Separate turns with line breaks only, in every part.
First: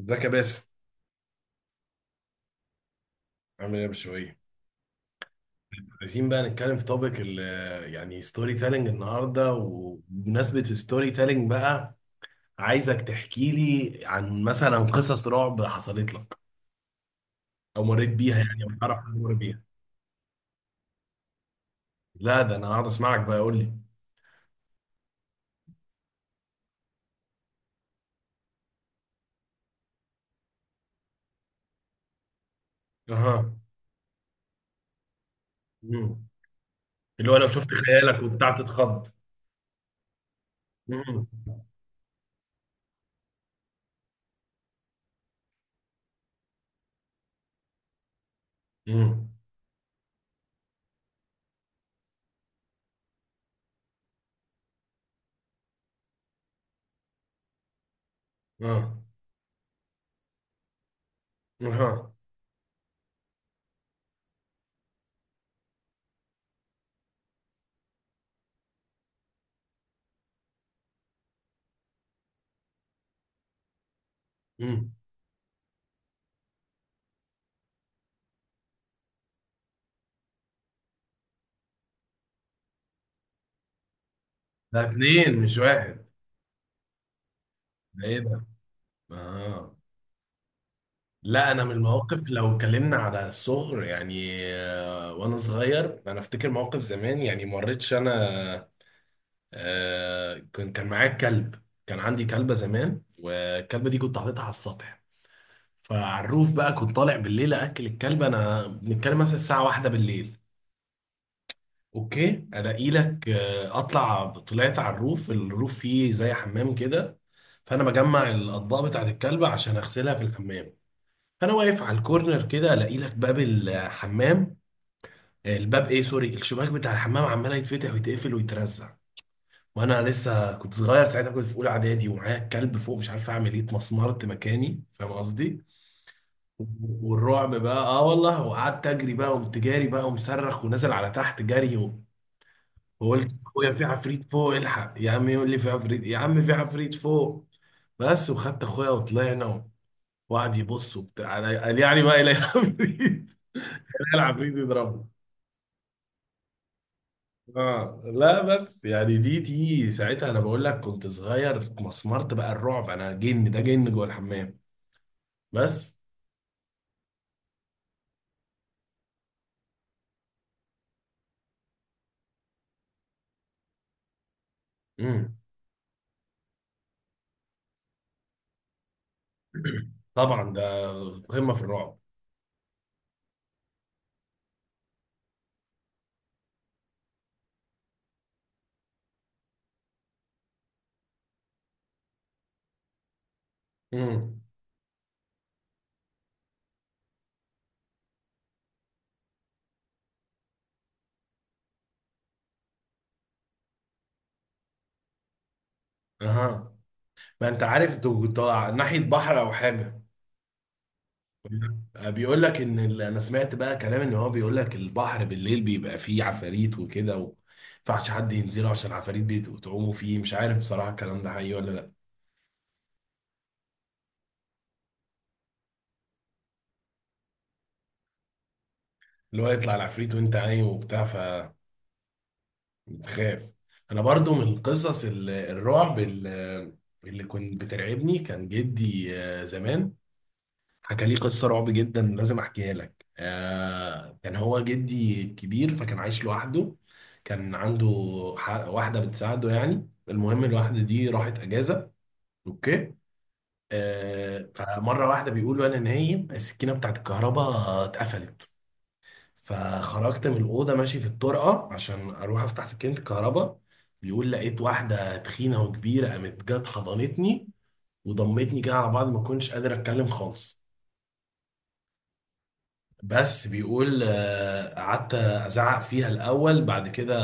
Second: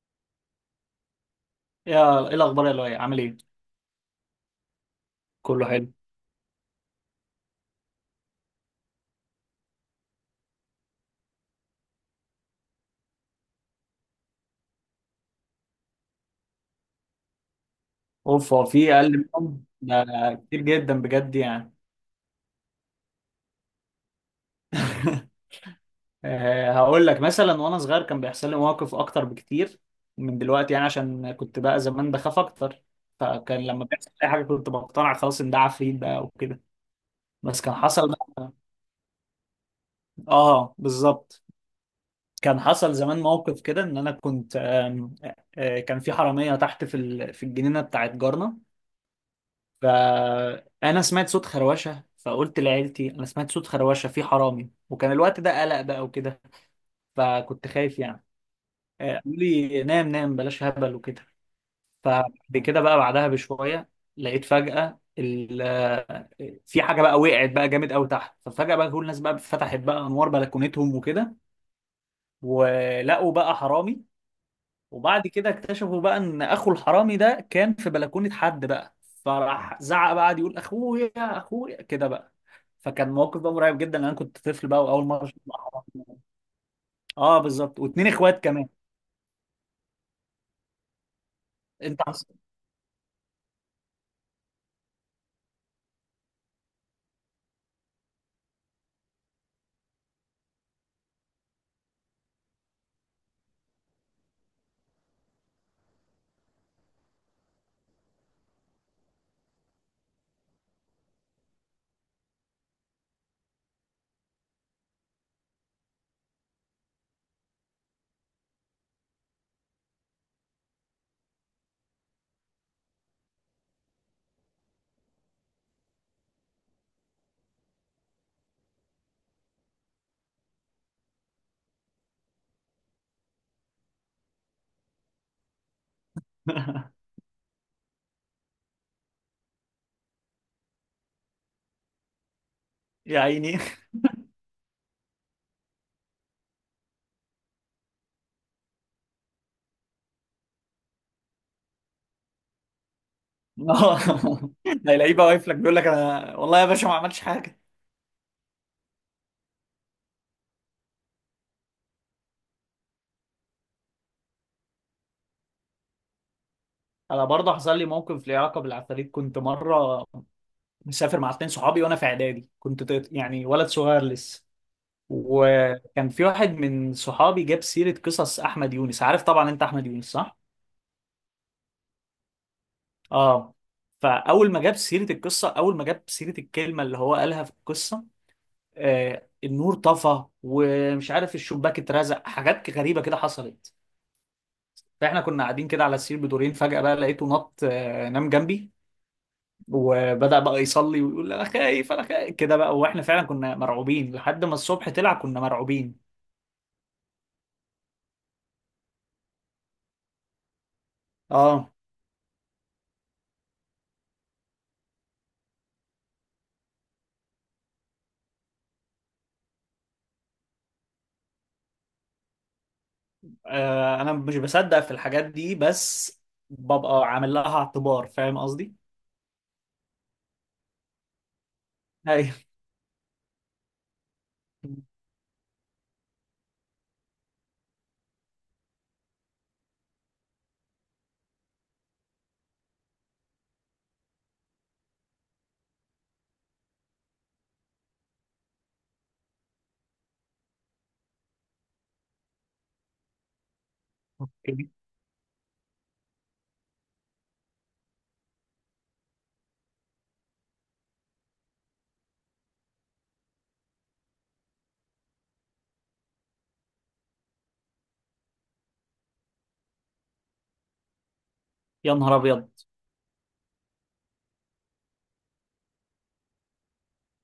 ازيك يا باسم؟
يا ايه الاخبار يا لؤي، عامل ايه؟
عامل ايه يا بشوية؟
كله حلو.
عايزين بقى نتكلم في توبيك يعني ستوري تيلينج النهارده، وبمناسبة ستوري تيلينج بقى عايزك تحكي لي عن مثلا قصص رعب حصلت لك او مريت بيها
اوف،
يعني،
هو
او
في
تعرف حد
اقل
مر بيها.
منهم ده كتير جدا بجد يعني.
لا، ده انا قاعد اسمعك بقى، قول لي.
هقول لك مثلا وانا صغير كان بيحصل لي مواقف اكتر بكتير من دلوقتي يعني، عشان كنت بقى زمان بخاف اكتر.
اها.
فكان لما بيحصل اي حاجه كنت بقتنع خلاص ان ده عفريت بقى
مم.
وكده.
اللي هو لو
بس
شفت
كان حصل
خيالك وبتاع
بقى.
تتخض.
اه
مم.
بالظبط. كان حصل زمان موقف كده، ان انا كنت. آم، آه، كان في حراميه تحت في في الجنينه بتاعت جارنا.
مم.
فانا سمعت صوت خروشه، فقلت لعيلتي انا سمعت صوت خروشه، في حرامي، وكان الوقت ده قلق بقى وكده. فكنت خايف يعني.
اه.
قالوا لي نام نام بلاش هبل وكده.
اها.
فبعد كده بقى بعدها بشويه، لقيت فجاه في حاجه بقى وقعت بقى جامد قوي تحت. ففجاه بقى كل الناس بقى فتحت بقى انوار بلكونتهم وكده، ولقوا بقى حرامي.
مم.
وبعد كده اكتشفوا بقى ان اخو الحرامي ده كان في بلكونة حد بقى، فراح زعق بقى، قعد يقول: اخويا، اخويا، كده بقى. فكان موقف بقى مرعب جدا، انا كنت طفل
ده
بقى واول مره
اتنين
اشوف
مش واحد.
أحرام. اه بالظبط،
ده
واتنين
ايه ده؟
اخوات كمان.
اه. لا، انا من
انت عص-
المواقف لو اتكلمنا على الصغر يعني، وانا صغير انا افتكر موقف زمان يعني، ما مريتش انا. آه، كنت كان معايا كلب، كان عندي كلبه زمان، والكلبه دي كنت حاططها على السطح. فعلى الروف بقى كنت طالع بالليل اكل الكلبه، انا بنتكلم مثلا الساعه واحدة بالليل. اوكي، الاقي لك، آه، اطلع طلعت على الروف، الروف فيه زي حمام كده. فانا بجمع الاطباق بتاعت الكلبه عشان اغسلها في الحمام. فانا واقف على الكورنر كده، الاقي لك باب الحمام، ايه، سوري، الشباك بتاع الحمام عمال يتفتح ويتقفل ويترزع، وانا لسه كنت صغير ساعتها، كنت في اولى اعدادي، ومعايا الكلب فوق، مش عارف اعمل ايه، اتمسمرت مكاني، فاهم قصدي. والرعب بقى، اه والله، وقعدت اجري بقى، قمت جاري بقى ومصرخ ونازل على تحت جري
يا
وقلت
عيني.
اخويا في عفريت فوق، الحق يا عم، يقول لي في عفريت يا عم، في عفريت فوق. بس، وخدت اخويا وطلعنا، وقعد يبص وبتاع، قال يعني بقى الى عفريت،
اه،
العفريت يضربه.
هيلاقيه بقى واقف لك، بيقول لك: انا والله يا باشا ما عملتش حاجه.
اه. لا بس يعني دي ساعتها، انا بقول لك كنت صغير، اتمسمرت بقى، الرعب، انا جن، ده جن جوه الحمام. بس.
انا برضه حصل لي موقف ليه علاقه بالعفاريت. كنت مره مسافر مع اتنين صحابي وانا في اعدادي، كنت يعني ولد صغير لسه.
امم.
وكان في واحد من صحابي جاب سيرة قصص أحمد يونس. عارف طبعا أنت أحمد يونس، صح؟
طبعا ده قمه في الرعب.
آه فأول ما جاب سيرة القصة أول ما جاب سيرة الكلمة اللي هو قالها في القصة، النور طفى، ومش عارف الشباك اترزق، حاجات غريبة كده حصلت.
امم.
فإحنا كنا قاعدين كده على السرير بدورين، فجأة بقى لقيته نط آه نام جنبي، وبدأ بقى يصلي ويقول: أنا خايف، أنا خايف، كده بقى. وإحنا فعلا كنا مرعوبين لحد ما الصبح طلع، كنا مرعوبين.
اها. ما انت عارف طالع ناحيه بحر او حاجه.
آه
بيقول لك ان انا سمعت بقى كلام ان هو بيقول لك البحر بالليل بيبقى فيه عفاريت وكده و... ينفعش حد ينزله عشان العفاريت بتعوموا فيه، مش عارف بصراحه الكلام ده حقيقي ولا لا.
انا مش بصدق في الحاجات دي، بس ببقى عامل لها اعتبار، فاهم قصدي.
اللي هو يطلع العفريت وانت عايم وبتاع،
ايوه.
بتخاف. انا برضو من قصص الرعب، اللي كنت بترعبني كان جدي، زمان حكى لي قصة رعب جدا، لازم احكيها لك. كان هو جدي كبير فكان عايش لوحده، كان عنده واحدة بتساعده يعني. المهم الواحدة دي راحت اجازة. اوكي.
أوكي.
فمرة واحدة بيقول وانا نايم السكينة بتاعت الكهرباء اتقفلت، فخرجت من الأوضة ماشي في الطرقة عشان أروح أفتح سكينة الكهرباء. بيقول لقيت واحدة تخينة وكبيرة، قامت جت حضنتني وضمتني كده على بعض، ما كنتش قادر أتكلم خالص.
يا نهار ابيض.
بس بيقول قعدت أزعق فيها الأول، بعد كده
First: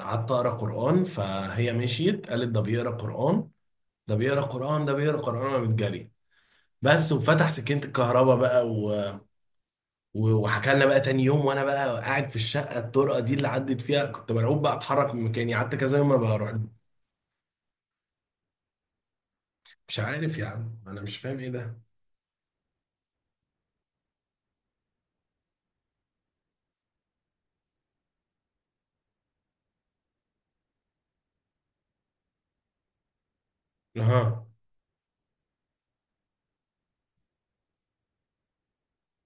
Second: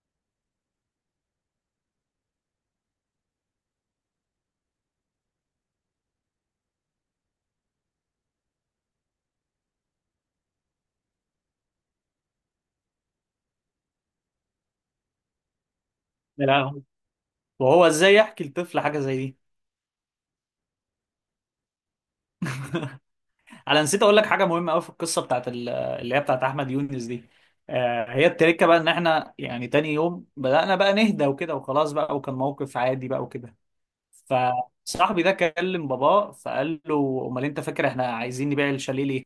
قعدت أقرأ قرآن، فهي مشيت قالت ده بيقرأ قرآن، ده بيقرأ قرآن، ده بيقرأ قرآن، قامت جري. بس، وفتح سكينة الكهرباء بقى و... وحكى لنا بقى تاني يوم. وانا بقى قاعد في الشقه، الطرقه دي اللي عدت فيها كنت مرعوب بقى، اتحرك من مكاني، قعدت كذا يوم ما
يا
بروح.
لهوي. وهو ازاي يحكي لطفل حاجه زي دي؟
مش عارف يا عم، انا مش فاهم ايه ده.
انا نسيت اقول لك حاجه مهمه قوي في القصه بتاعت اللي هي بتاعت احمد يونس دي. هي التركه بقى ان احنا يعني تاني يوم بدانا بقى نهدى وكده وخلاص بقى، وكان موقف عادي بقى وكده.
اها.
فصاحبي ده كلم باباه، فقال له: امال انت فاكر احنا عايزين نبيع الشاليه ليه؟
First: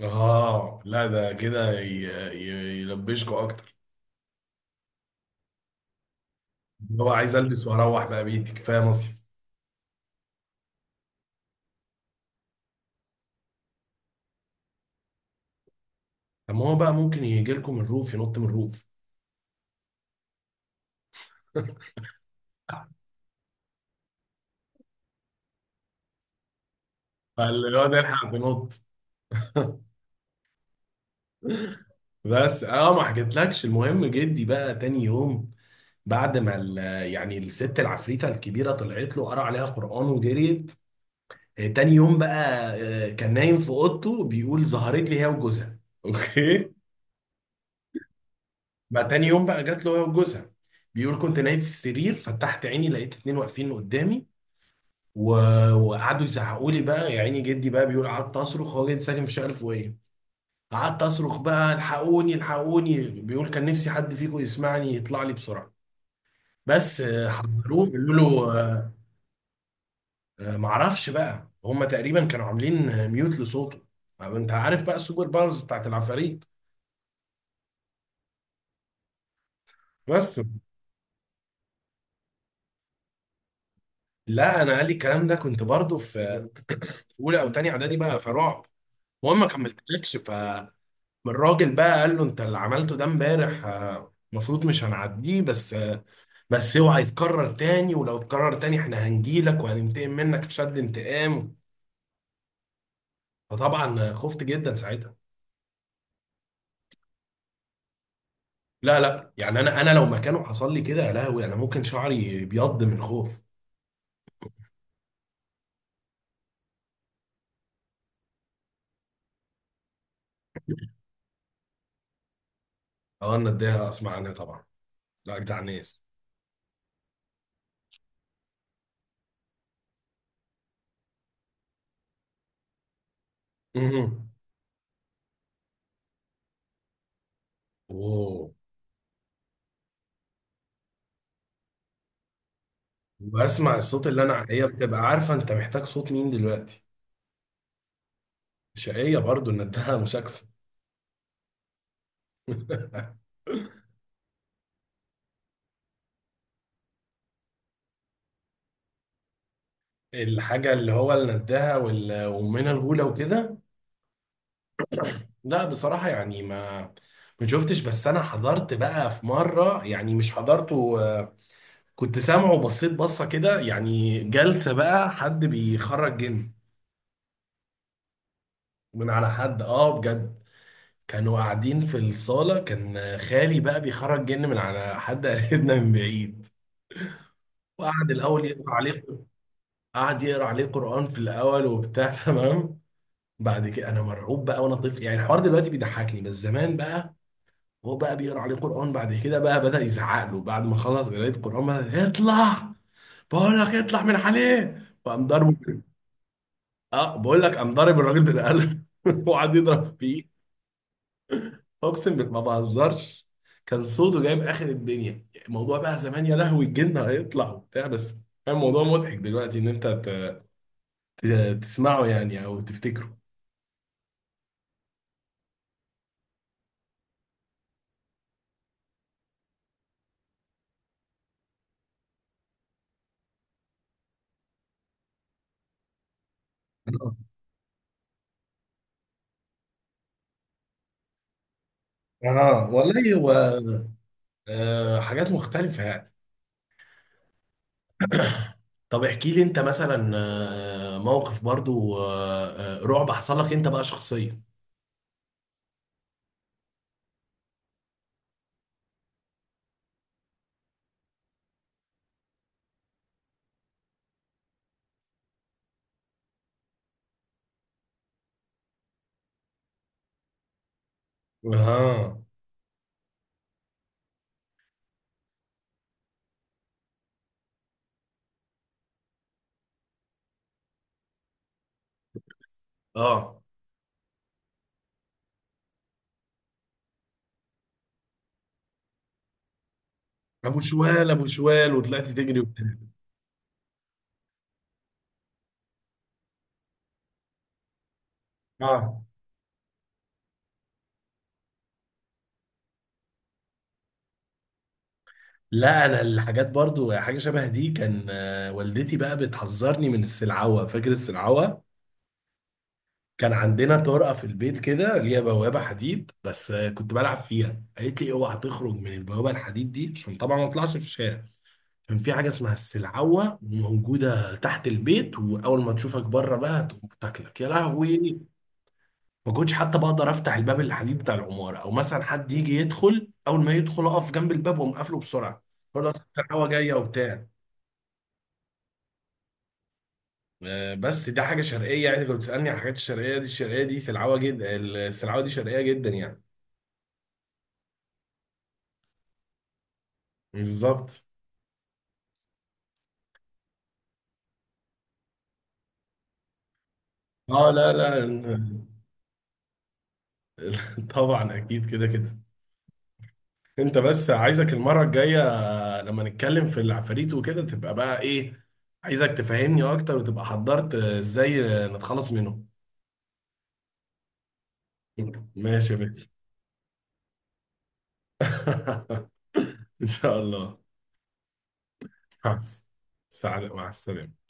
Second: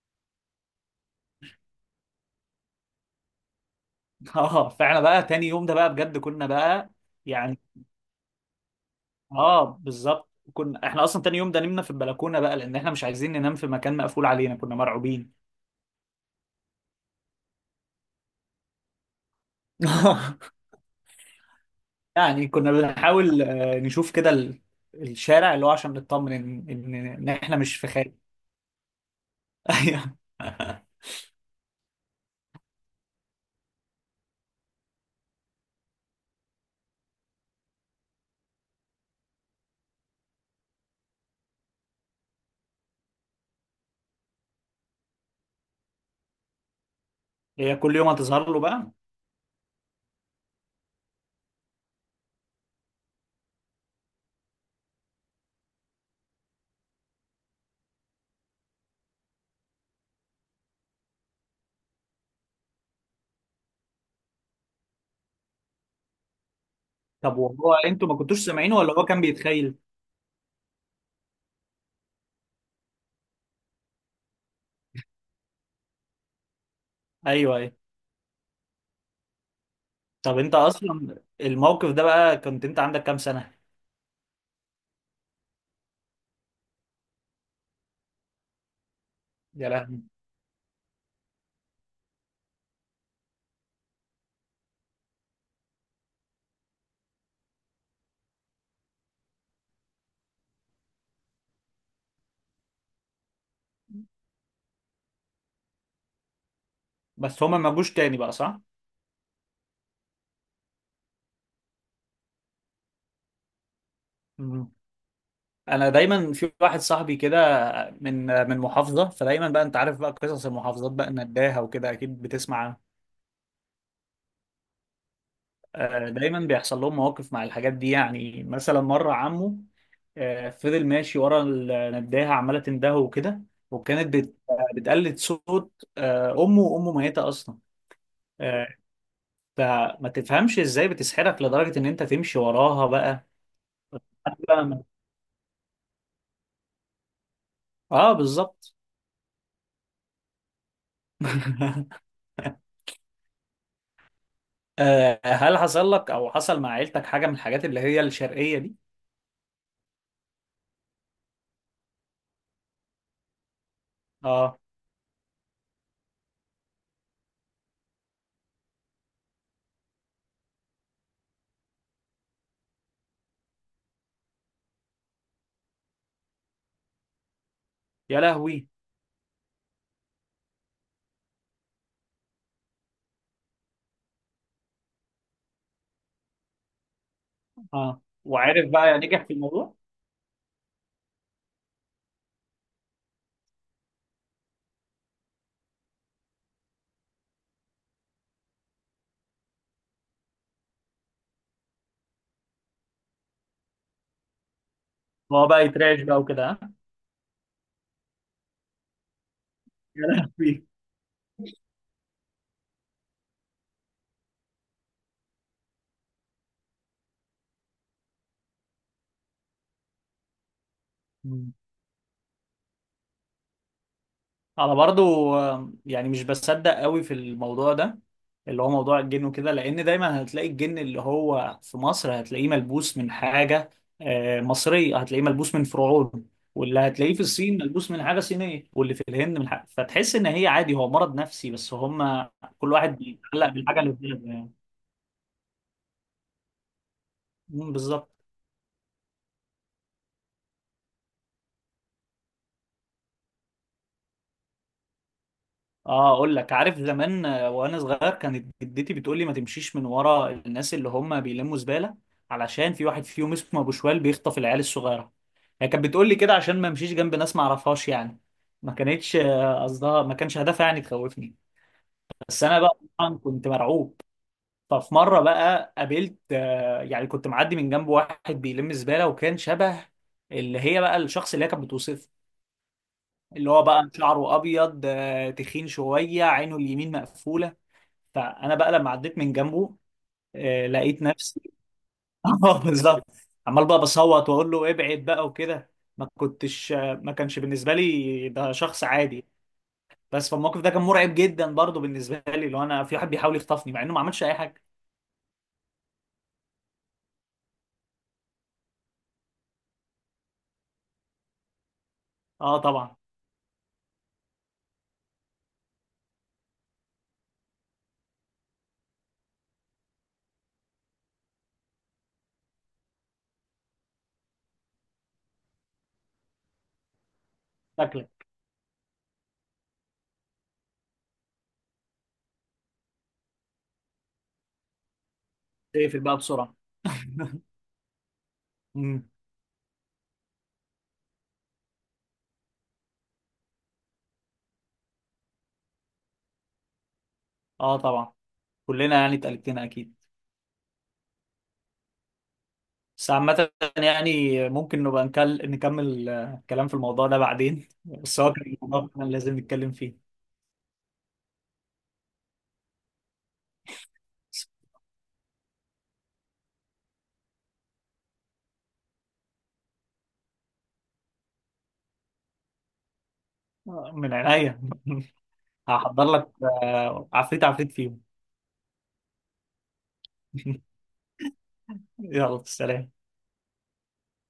اه. لا، ده كده يلبشكوا اكتر،
اه، فاحنا بقى تاني يوم ده بقى بجد كنا بقى
اللي هو عايز
يعني.
البس واروح بقى بيتي، كفايه مصيف.
اه بالظبط، كنا احنا اصلا تاني يوم ده نمنا في البلكونه بقى، لان احنا مش عايزين ننام في مكان مقفول علينا، كنا مرعوبين.
طب ما هو بقى ممكن يجي لكم الروف، ينط من الروف.
يعني كنا بنحاول نشوف كده الشارع، اللي هو عشان نطمن ان ان إن احنا مش
فاللي هو
في خارج.
نلحق بنط.
أيوه.
بس اه، ما حكيتلكش، المهم جدي بقى تاني يوم، بعد ما يعني الست العفريته الكبيره طلعت له، قرا عليها قران وجريت. تاني يوم بقى كان نايم في اوضته بيقول ظهرت لي هي وجوزها. اوكي.
هي كل يوم هتظهر له بقى.
بقى تاني يوم بقى جات له هي وجوزها، بيقول كنت نايم في السرير، فتحت عيني لقيت اتنين واقفين قدامي و... وقعدوا يزعقوا لي بقى، يا عيني جدي بقى، بيقول قعدت اصرخ، هو جدي ساكن في الشقه الفوقيه، قعدت اصرخ بقى الحقوني، الحقوني، بيقول كان نفسي حد فيكم يسمعني يطلع لي بسرعه. بس،
طب وهو
حضروه
انتوا ما
بيقولوا
كنتوش
له،
سامعينه، ولا هو كان بيتخيل؟
معرفش بقى، هم تقريبا كانوا عاملين ميوت لصوته. طب انت عارف بقى السوبر باورز بتاعت العفاريت.
ايوه ايوه.
بس.
طب انت اصلا الموقف ده بقى، كنت انت عندك كام سنه؟
لا، انا قال لي الكلام ده كنت برضو في اولى او تانية اعدادي بقى، فرعب. وهو ما
يا لهوي.
كملتلكش، فالراجل بقى قال له انت اللي عملته ده امبارح، المفروض مش هنعديه، بس بس اوعى يتكرر تاني، ولو اتكرر تاني احنا هنجيلك وهننتقم منك شد انتقام. فطبعا خفت جدا ساعتها.
بس هما ما جوش تاني بقى، صح؟
لا لا، يعني انا لو مكانه حصل لي كده يا لهوي، انا ممكن شعري بيض من الخوف.
انا دايما في واحد صاحبي كده من محافظه، فدايما بقى انت عارف بقى قصص المحافظات بقى نداها وكده، اكيد بتسمع.
اه، انا اديها اسمع عنها طبعا. لا، جدع ناس.
دايما بيحصل لهم مواقف مع الحاجات دي يعني، مثلا مره عمه فضل ماشي ورا النداهه، عماله تندهه وكده، وكانت
مهم.
بتقلد صوت امه، وامه ميته اصلا.
اوه.
آه، فما تفهمش ازاي بتسحرك لدرجه ان انت تمشي وراها بقى.
واسمع الصوت اللي انا،
قبل
هي
ما-
بتبقى عارفه انت محتاج صوت مين دلوقتي.
اه بالظبط.
شقيه برضو ندها، مشاكسه.
هل حصل لك او حصل مع عيلتك حاجه من الحاجات اللي هي الشرقيه دي؟
الحاجه اللي هو اللي ندها وامنا الغوله وكده.
اه.
لا بصراحه يعني ما شفتش، بس انا حضرت بقى في مره، يعني مش حضرته، كنت سامعه وبصيت بصه كده يعني، جلسه بقى حد بيخرج جن
يا لهوي.
من على حد. اه بجد. كانوا قاعدين في الصاله، كان خالي بقى بيخرج جن من على حد قريبنا من بعيد.
اه،
وقعد الاول
وعارف
يقرا
بقى
عليه،
نجح في الموضوع؟
قعد يقرا عليه قرآن في الأول وبتاع، تمام. بعد كده أنا مرعوب بقى وأنا طفل يعني، الحوار دلوقتي بيضحكني بس زمان بقى. هو بقى بيقرا عليه قرآن، بعد كده بقى بدأ يزعق له، بعد ما خلص قراية قرآن بقى، اطلع، بقول لك اطلع من عليه، وقام
هو بقى
ضربه.
يترعش بقى وكده، ها؟
اه، بقول لك قام ضارب الراجل بالقلم، وقعد يضرب
يا
فيه.
لهوي.
اقسم بالله ما بهزرش، كان صوته جايب اخر الدنيا، الموضوع بقى زمان يا لهوي الجن هيطلع وبتاع. بس كان الموضوع مضحك دلوقتي، ان انت تسمعه يعني او تفتكره.
انا برضو يعني مش بصدق قوي في الموضوع ده، اللي هو موضوع الجن وكده، لان دايما هتلاقي الجن اللي هو في مصر هتلاقيه ملبوس من حاجة مصرية، هتلاقيه ملبوس من فرعون، واللي هتلاقيه في الصين ملبوس من حاجة صينية، واللي في الهند من حاجة. فتحس ان هي عادي، هو مرض نفسي، بس هم
اه
كل واحد
والله هو،
بيتعلق بالحاجة اللي في دماغه يعني.
حاجات مختلفة يعني.
مم، بالظبط.
طب احكي لي انت مثلا، موقف برضو رعب حصل لك انت بقى شخصيا.
اه، اقول لك، عارف زمان وانا صغير، كانت جدتي بتقول لي ما تمشيش من ورا الناس اللي هم بيلموا زباله، علشان في واحد فيهم اسمه ابو شوال بيخطف العيال الصغيره. هي كانت بتقول لي كده عشان ما امشيش جنب ناس ما اعرفهاش يعني. ما كانتش آه، قصدها ما كانش هدفها يعني تخوفني.
اه.
بس انا بقى طبعا كنت مرعوب. ففي مره بقى قابلت آه، يعني كنت معدي من جنب واحد بيلم زباله، وكان شبه اللي هي بقى الشخص اللي هي كانت بتوصفه،
اه.
اللي هو بقى شعره ابيض، تخين شويه، عينه اليمين مقفوله. فانا بقى لما عديت من جنبه،
ابو
لقيت
شوال، ابو
نفسي.
شوال، وطلعت تجري
اه
وبتاع.
بالظبط. عمال بقى بصوت واقول له ابعد بقى وكده. ما كنتش آه، ما كانش بالنسبه لي ده شخص
اه،
عادي. بس فالموقف ده كان مرعب جدا برضه بالنسبه لي، لو انا في واحد بيحاول يخطفني، مع انه ما عملش اي حاجه.
لا انا الحاجات برضو حاجة شبه دي، كان والدتي بقى بتحذرني من السلعوة، فاكر السلعوة.
اه طبعا.
كان عندنا طرقة في البيت كده ليها بوابة حديد، بس كنت بلعب فيها، قالت لي اوعى تخرج من البوابة الحديد دي عشان طبعا ما اطلعش في الشارع. كان في حاجة اسمها السلعوة موجودة تحت البيت، وأول ما تشوفك بره بقى تقوم تاكلك يا
شكلك.
لهوي. ما كنتش حتى بقدر أفتح الباب الحديد بتاع العمارة، أو مثلا حد يجي يدخل، أول ما يدخل أقف جنب الباب وأقوم قافله بسرعة، أقول له أصل
تقفل بقى
السلعوة
بسرعه.
جاية وبتاع.
مم.
بس دي حاجة شرقية يعني، كنت بتسألني على الحاجات الشرقية دي، الشرقية دي سلعوة جدا، السلعوة دي شرقية جدا يعني.
اه طبعا، كلنا يعني اتقلبتنا اكيد.
بالظبط.
بس عامة يعني، ممكن نبقى نكمل كلام في الموضوع ده
اه
بعدين
لا لا.
بس هو كان الموضوع كان لازم نتكلم فيه.
طبعا اكيد كده كده. انت بس عايزك المره الجايه، لما نتكلم في العفاريت وكده، تبقى بقى ايه، عايزك تفهمني اكتر وتبقى حضرت ازاي نتخلص منهم.
من عينيا.
ماشي يا
هحضر
بس.
لك عفريت عفريت فيهم.
ان شاء الله. مع
يلا
الس-
سلام.
مع السلامة.